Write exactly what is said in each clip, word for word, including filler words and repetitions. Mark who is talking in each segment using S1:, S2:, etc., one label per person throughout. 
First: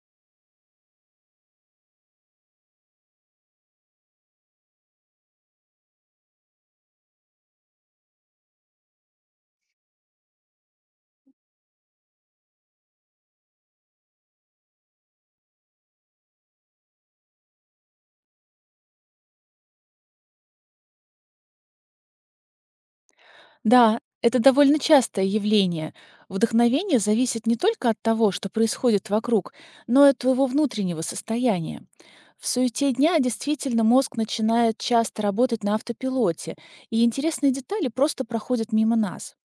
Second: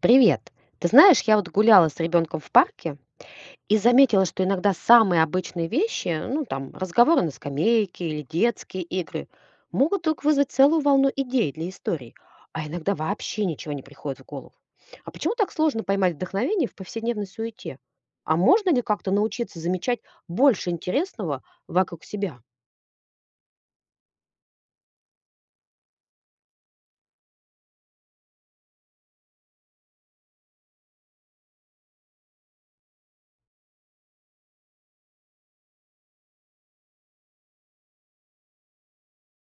S1: Привет. Ты знаешь, я вот гуляла с ребенком в парке и заметила, что иногда самые обычные вещи, ну там разговоры на скамейке или детские игры, могут вдруг вызвать целую волну идей для историй, а иногда вообще ничего не приходит в голову. А почему так сложно поймать вдохновение в повседневной суете? А можно ли как-то научиться замечать больше интересного вокруг себя?
S2: Да, это довольно частое явление. Вдохновение зависит не только от того, что происходит вокруг, но и от твоего внутреннего состояния. В суете дня действительно мозг начинает часто работать на автопилоте, и интересные детали просто проходят мимо нас.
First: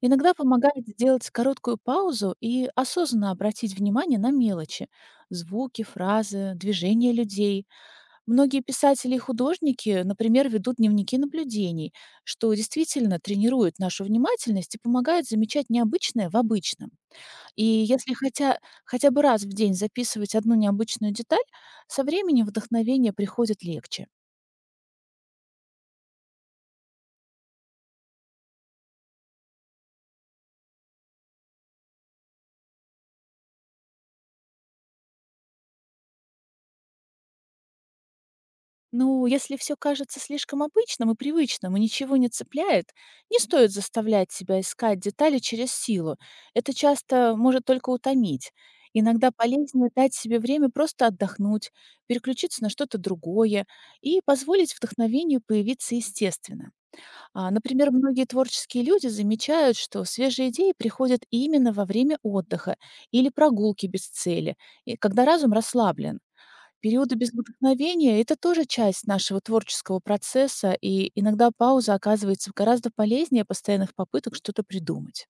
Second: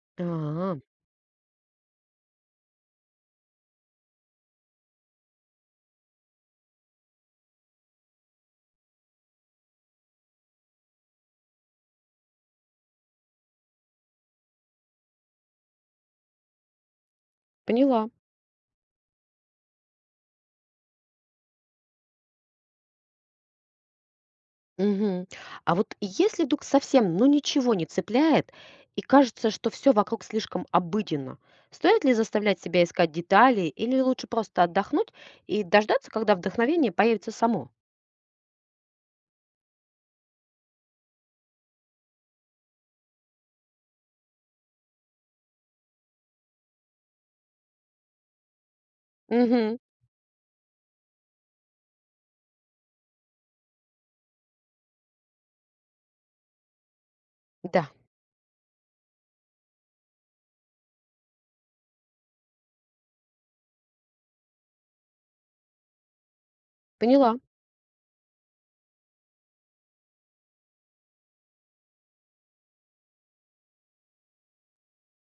S2: Иногда
S1: А,
S2: помогает сделать короткую паузу и осознанно обратить внимание на мелочи – звуки, фразы, движения людей. Многие писатели и художники, например, ведут дневники наблюдений, что действительно тренирует нашу внимательность и помогает замечать необычное в обычном. И
S1: поняла.
S2: если хотя, хотя бы раз в день записывать одну необычную деталь, со временем вдохновение приходит легче.
S1: Мгм. А вот если вдруг совсем, ну, ничего не цепляет и кажется, что все вокруг слишком обыденно, стоит ли заставлять себя искать детали или лучше просто отдохнуть и дождаться, когда вдохновение появится само?
S2: Ну, если все кажется слишком обычным и привычным, и ничего не цепляет, не стоит заставлять себя искать детали через силу. Это часто может только утомить. Иногда
S1: Мгм.
S2: полезнее дать себе время просто отдохнуть, переключиться на что-то другое и позволить вдохновению появиться естественно. А,
S1: Да,
S2: Например, многие творческие люди замечают, что свежие идеи приходят именно во время отдыха или прогулки без цели, и когда разум расслаблен. Периоды без
S1: поняла.
S2: вдохновения – это тоже часть нашего творческого процесса, и иногда пауза оказывается гораздо полезнее постоянных попыток что-то придумать.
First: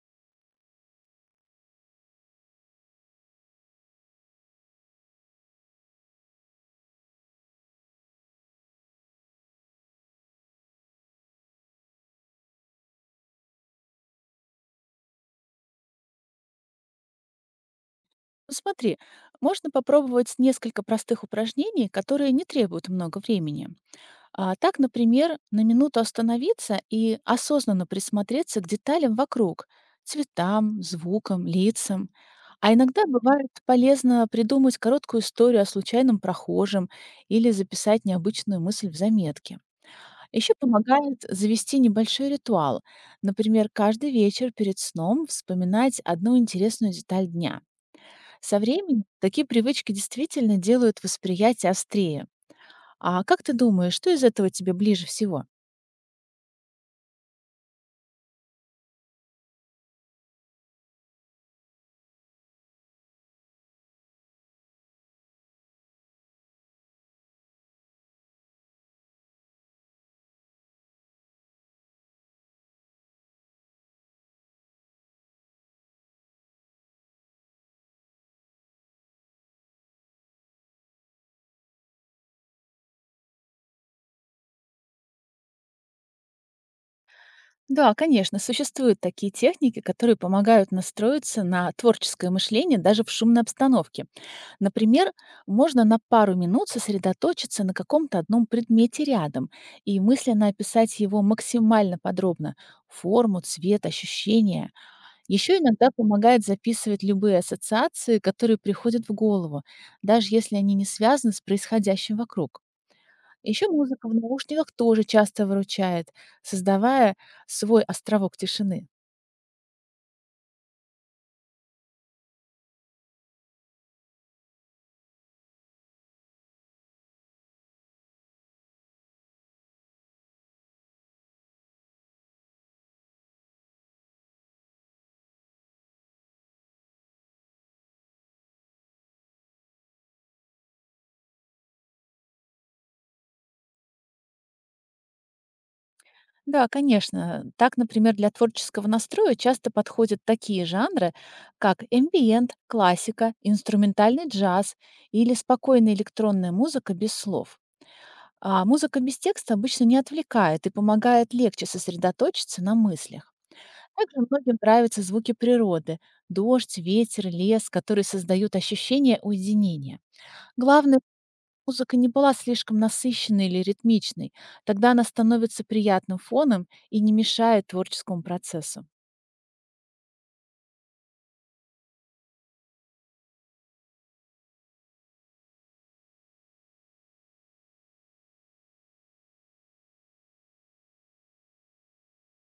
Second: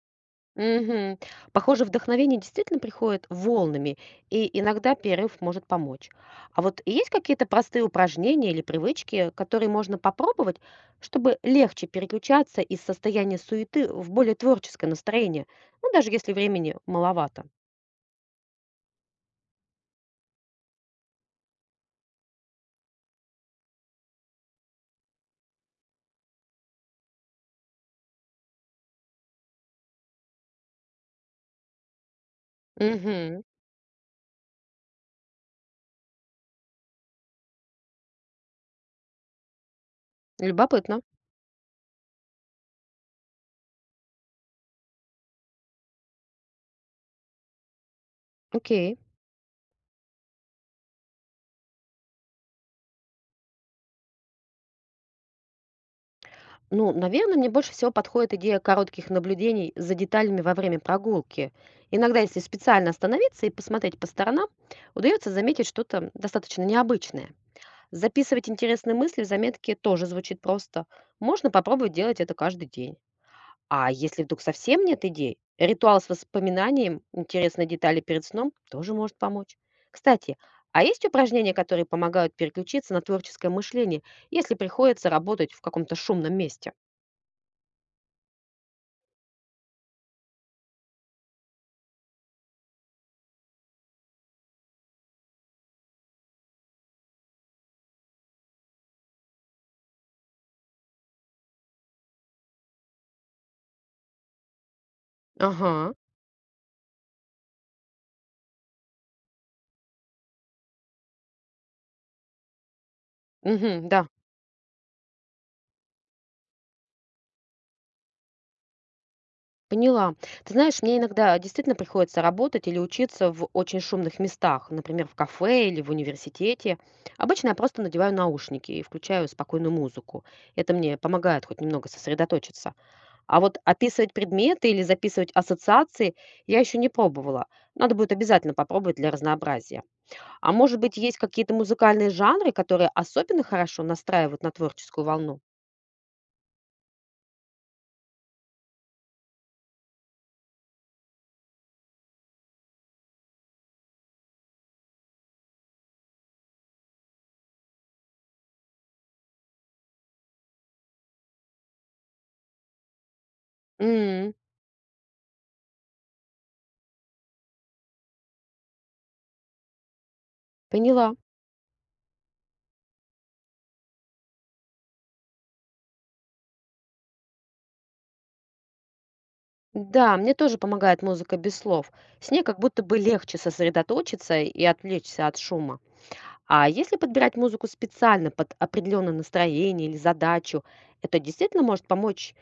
S1: Мгм. Похоже, вдохновение действительно приходит волнами, и иногда перерыв может помочь. А вот есть какие-то простые упражнения или привычки, которые можно попробовать, чтобы легче переключаться из состояния суеты в более творческое настроение, ну, даже если времени маловато?
S2: Ну, смотри, можно попробовать несколько простых упражнений, которые не требуют много времени. А так, например, на минуту остановиться и осознанно присмотреться к деталям вокруг, цветам, звукам, лицам. А иногда
S1: Угу.
S2: бывает полезно придумать короткую историю о случайном прохожем или записать необычную мысль в заметке. Еще
S1: Любопытно.
S2: помогает завести небольшой ритуал. Например, каждый вечер перед сном вспоминать одну интересную деталь дня. Со
S1: Окей.
S2: временем такие привычки действительно делают восприятие острее. А как ты думаешь, что из этого тебе ближе всего?
S1: Ну, наверное, мне больше всего подходит идея коротких наблюдений за деталями во время прогулки. Иногда, если специально остановиться и посмотреть по сторонам, удается заметить что-то достаточно необычное. Записывать интересные мысли в заметке тоже звучит просто. Можно попробовать делать это каждый день. А если вдруг совсем нет идей, ритуал с воспоминанием интересной детали перед сном тоже может помочь. Кстати, а есть упражнения, которые помогают переключиться на творческое мышление, если приходится работать в каком-то шумном месте?
S2: Да, конечно, существуют такие техники, которые помогают настроиться на творческое мышление даже в шумной обстановке. Например, можно на пару минут сосредоточиться на каком-то одном предмете рядом и мысленно описать его максимально подробно – форму, цвет, ощущения. Еще иногда
S1: Ага,
S2: помогает записывать любые ассоциации, которые приходят в голову, даже если они не связаны с происходящим вокруг. Еще
S1: мгм,
S2: музыка
S1: да,
S2: в наушниках тоже часто выручает, создавая свой островок тишины.
S1: поняла. Ты знаешь, мне иногда действительно приходится работать или учиться в очень шумных местах, например, в кафе или в университете. Обычно я просто надеваю наушники и включаю спокойную музыку. Это мне помогает хоть немного сосредоточиться. А вот описывать предметы или записывать ассоциации я еще не пробовала. Надо будет обязательно попробовать для разнообразия. А может быть, есть какие-то музыкальные жанры, которые особенно хорошо настраивают на творческую волну?
S2: Да, конечно. Так, например, для творческого настроя часто подходят такие жанры, как эмбиент, классика, инструментальный джаз или спокойная электронная музыка без слов. А музыка без текста обычно не отвлекает и помогает легче сосредоточиться на мыслях. Также
S1: М,
S2: многим нравятся звуки природы – дождь, ветер, лес, которые создают ощущение уединения. Главное,
S1: поняла.
S2: музыка не была слишком насыщенной или ритмичной, тогда она становится приятным фоном и не мешает творческому процессу.
S1: Да, мне тоже помогает музыка без слов. С ней как будто бы легче сосредоточиться и отвлечься от шума. А если подбирать музыку специально под определенное настроение или задачу, это действительно может помочь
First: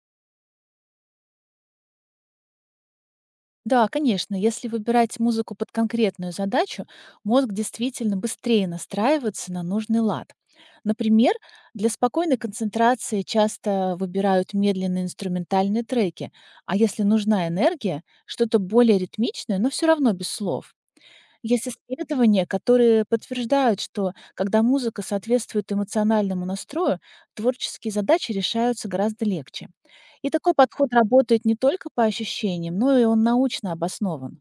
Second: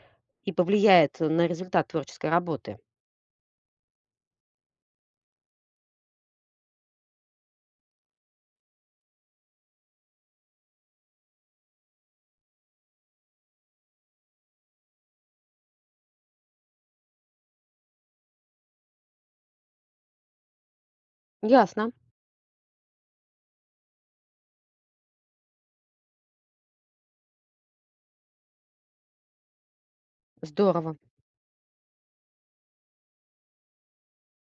S1: и повлияет на результат творческой работы.
S2: Да, конечно, если выбирать музыку под конкретную задачу, мозг действительно быстрее настраивается на нужный лад. Например, для спокойной концентрации часто выбирают медленные инструментальные треки, а если нужна энергия, что-то более ритмичное, но все равно без слов. Есть
S1: Ясно.
S2: исследования, которые подтверждают, что когда музыка соответствует эмоциональному настрою, творческие задачи решаются гораздо легче. И такой подход
S1: Здорово.
S2: работает не только по ощущениям, но и он научно обоснован.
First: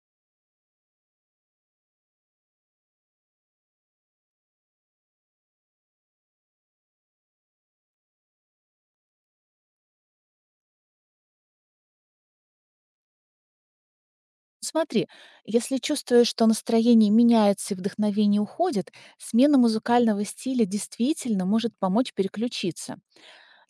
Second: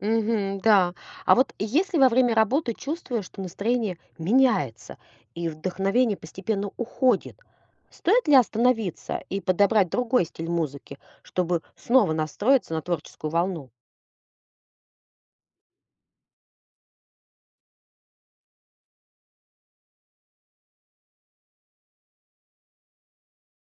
S1: Мгм, да. А вот если во время работы чувствуешь, что настроение меняется и вдохновение постепенно уходит, стоит ли остановиться и подобрать другой стиль музыки, чтобы снова настроиться на творческую волну?
S2: Смотри, если чувствуешь, что настроение меняется и вдохновение уходит, смена музыкального стиля действительно может помочь переключиться.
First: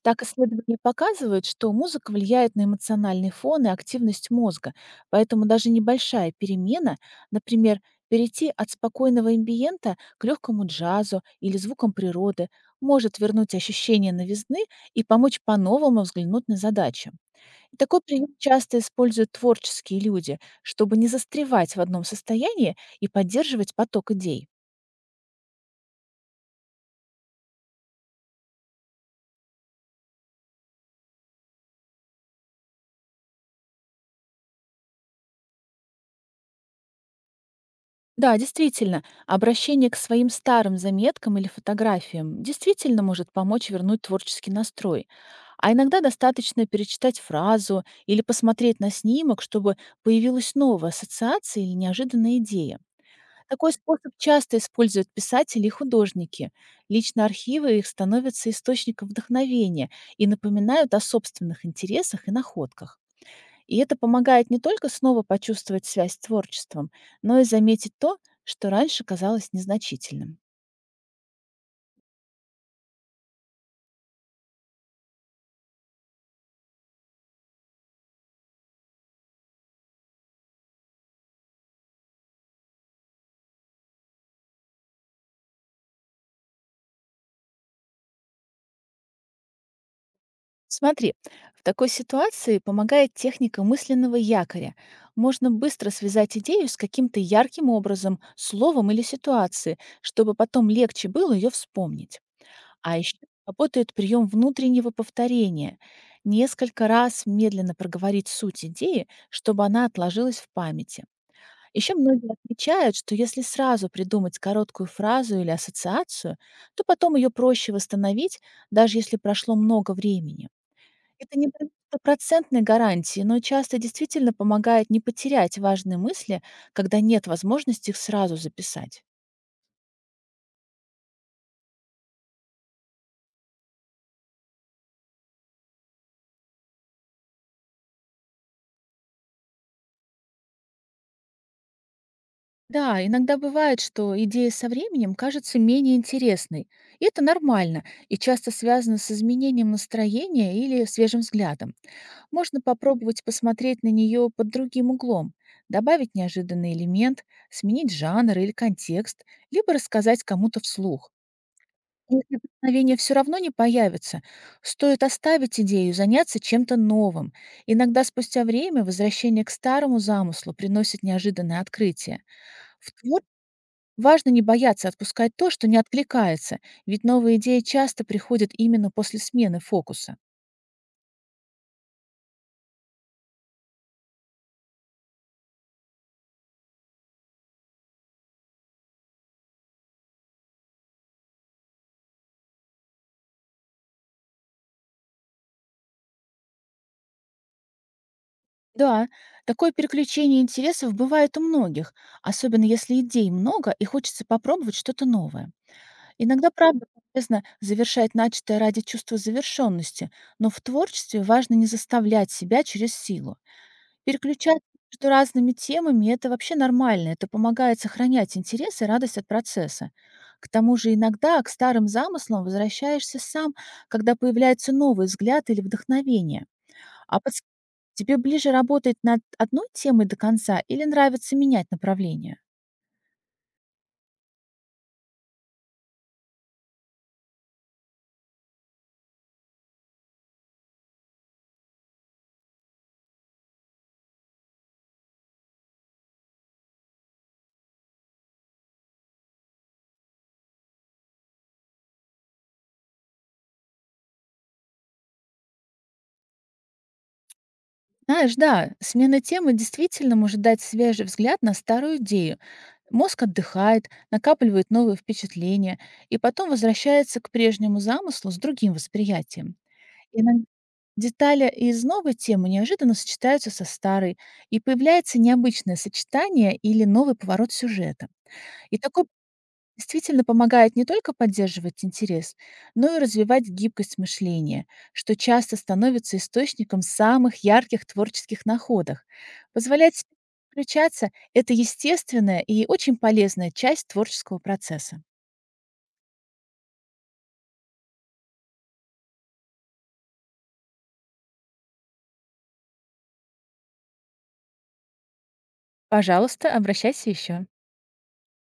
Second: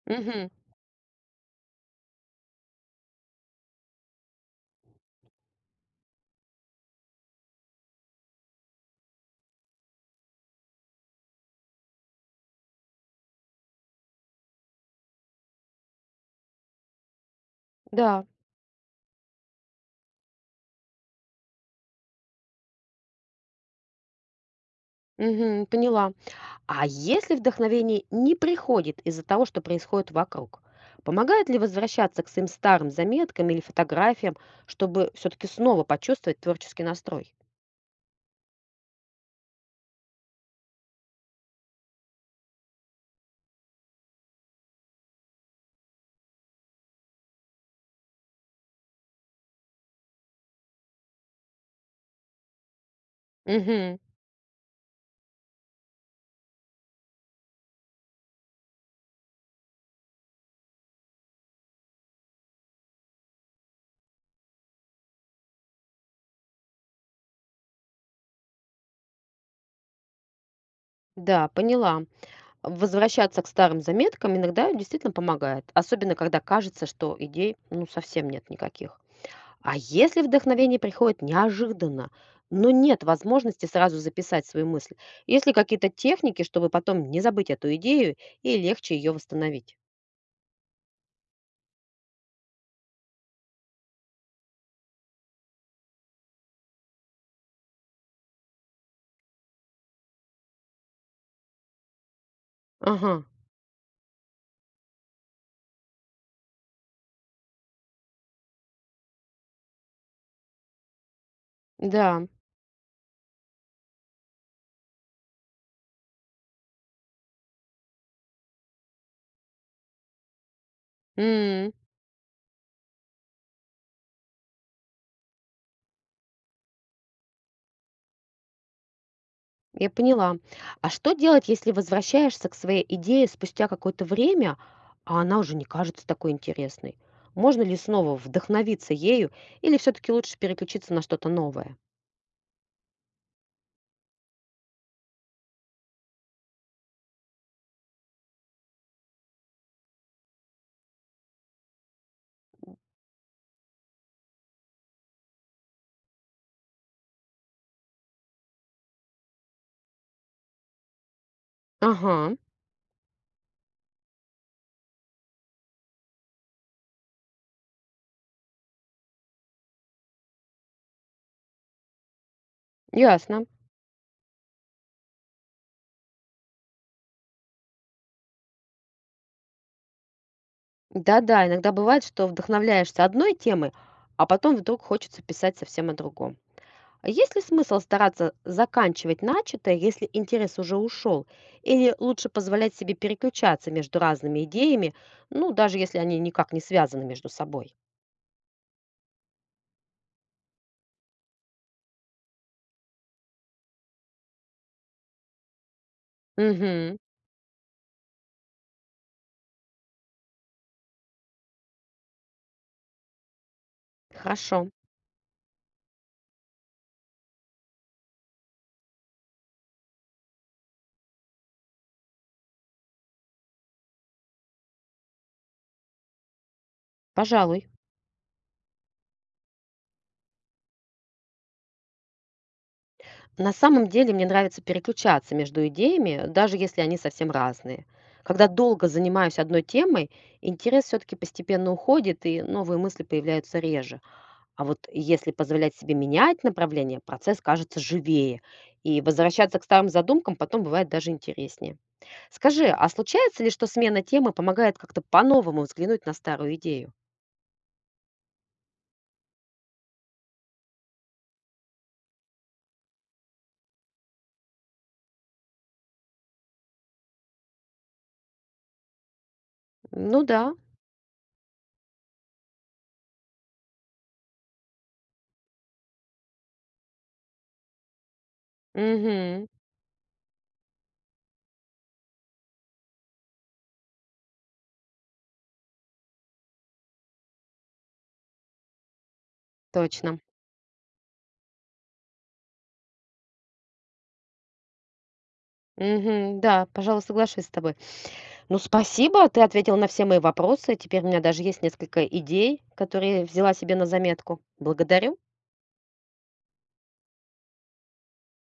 S2: Так,
S1: Мгм,
S2: исследования показывают, что музыка влияет на эмоциональный фон и активность мозга, поэтому даже небольшая перемена, например, перейти от спокойного амбиента к легкому джазу или звукам природы, может вернуть ощущение новизны и помочь по-новому взглянуть на задачи. И такой
S1: да,
S2: прием часто используют творческие люди, чтобы не застревать в одном состоянии и поддерживать поток идей.
S1: мгм, поняла. А если вдохновение не приходит из-за того, что происходит вокруг, помогает ли возвращаться к своим старым заметкам или фотографиям, чтобы все-таки снова почувствовать творческий настрой?
S2: Да, действительно, обращение к своим старым заметкам или фотографиям действительно может помочь вернуть творческий настрой. А иногда достаточно перечитать фразу или посмотреть на снимок, чтобы появилась новая ассоциация или неожиданная идея. Такой
S1: Мгм,
S2: способ часто используют писатели и художники. Лично архивы их становятся источником вдохновения и напоминают о собственных интересах и находках. И это помогает не только снова почувствовать связь с творчеством, но и заметить то, что раньше казалось незначительным.
S1: да, поняла. Возвращаться к старым заметкам иногда действительно помогает, особенно когда кажется, что идей ну совсем нет никаких. А если вдохновение приходит неожиданно, но нет возможности сразу записать свою мысль, есть ли какие-то техники, чтобы потом не забыть эту идею и легче ее восстановить?
S2: Смотри, в такой ситуации помогает техника мысленного якоря. Можно быстро связать идею с каким-то ярким образом, словом или ситуацией, чтобы потом легче было ее вспомнить. А
S1: Ага,
S2: еще работает прием внутреннего повторения. Несколько раз медленно проговорить суть идеи, чтобы она отложилась в памяти. Еще
S1: да.
S2: многие отмечают, что если сразу придумать короткую фразу или ассоциацию, то потом ее проще восстановить, даже если прошло много времени. Это не прям
S1: М.
S2: стопроцентной гарантии, но часто действительно помогает не потерять важные мысли, когда нет возможности их сразу записать.
S1: Я поняла. А что делать, если возвращаешься к своей идее спустя какое-то время, а она уже не кажется такой интересной? Можно ли снова вдохновиться ею или все-таки лучше переключиться на что-то новое?
S2: Да, иногда бывает, что идея со временем кажется менее интересной. И это нормально, и часто связано с изменением настроения или свежим взглядом. Можно попробовать посмотреть на нее под другим углом, добавить неожиданный элемент, сменить жанр или контекст, либо рассказать кому-то вслух.
S1: Ага,
S2: Если вдохновение все равно не появится, стоит оставить идею и заняться чем-то новым. Иногда спустя время возвращение к старому замыслу приносит неожиданное открытие. В
S1: ясно.
S2: Важно не бояться отпускать то, что не откликается, ведь новые идеи часто приходят именно после смены фокуса.
S1: Да-да, иногда бывает, что вдохновляешься одной темой, а потом вдруг хочется писать совсем о другом. А есть ли смысл стараться заканчивать начатое, если интерес уже ушел? Или лучше позволять себе переключаться между разными идеями, ну, даже если они никак не связаны между собой?
S2: Да, такое переключение интересов бывает у многих, особенно если идей много и хочется попробовать что-то новое. Иногда, правда,
S1: Угу,
S2: полезно завершать начатое ради чувства завершенности, но в творчестве важно не заставлять себя через силу. Переключаться
S1: хорошо,
S2: между разными темами – это вообще нормально, это помогает сохранять интерес и радость от процесса. К тому же иногда к старым замыслам возвращаешься сам, когда появляется новый взгляд или вдохновение. А подс-
S1: пожалуй.
S2: Тебе ближе работать над одной темой до конца или нравится менять направление?
S1: На самом деле мне нравится переключаться между идеями, даже если они совсем разные. Когда долго занимаюсь одной темой, интерес все-таки постепенно уходит, и новые мысли появляются реже. А вот если позволять себе менять направление, процесс кажется живее, и возвращаться к старым задумкам потом бывает даже интереснее. Скажи, а случается ли, что смена темы помогает как-то по-новому взглянуть на старую идею?
S2: Знаешь, да, смена темы действительно может дать свежий взгляд на старую идею. Мозг отдыхает, накапливает новые впечатления и потом возвращается к прежнему замыслу с другим восприятием.
S1: Ну
S2: Иногда
S1: да,
S2: детали из новой темы неожиданно сочетаются со старой, и появляется необычное сочетание или новый поворот сюжета. И такой
S1: угу,
S2: Действительно помогает не только поддерживать интерес, но и развивать гибкость мышления, что часто становится источником самых ярких творческих находок. Позволять себе
S1: точно.
S2: включаться – это естественная и очень полезная часть творческого процесса.
S1: Угу, да, пожалуй, соглашусь с тобой. Ну, спасибо, ты ответил на все мои вопросы. Теперь у меня даже есть несколько идей, которые взяла себе на заметку. Благодарю.
S2: Пожалуйста, обращайся еще.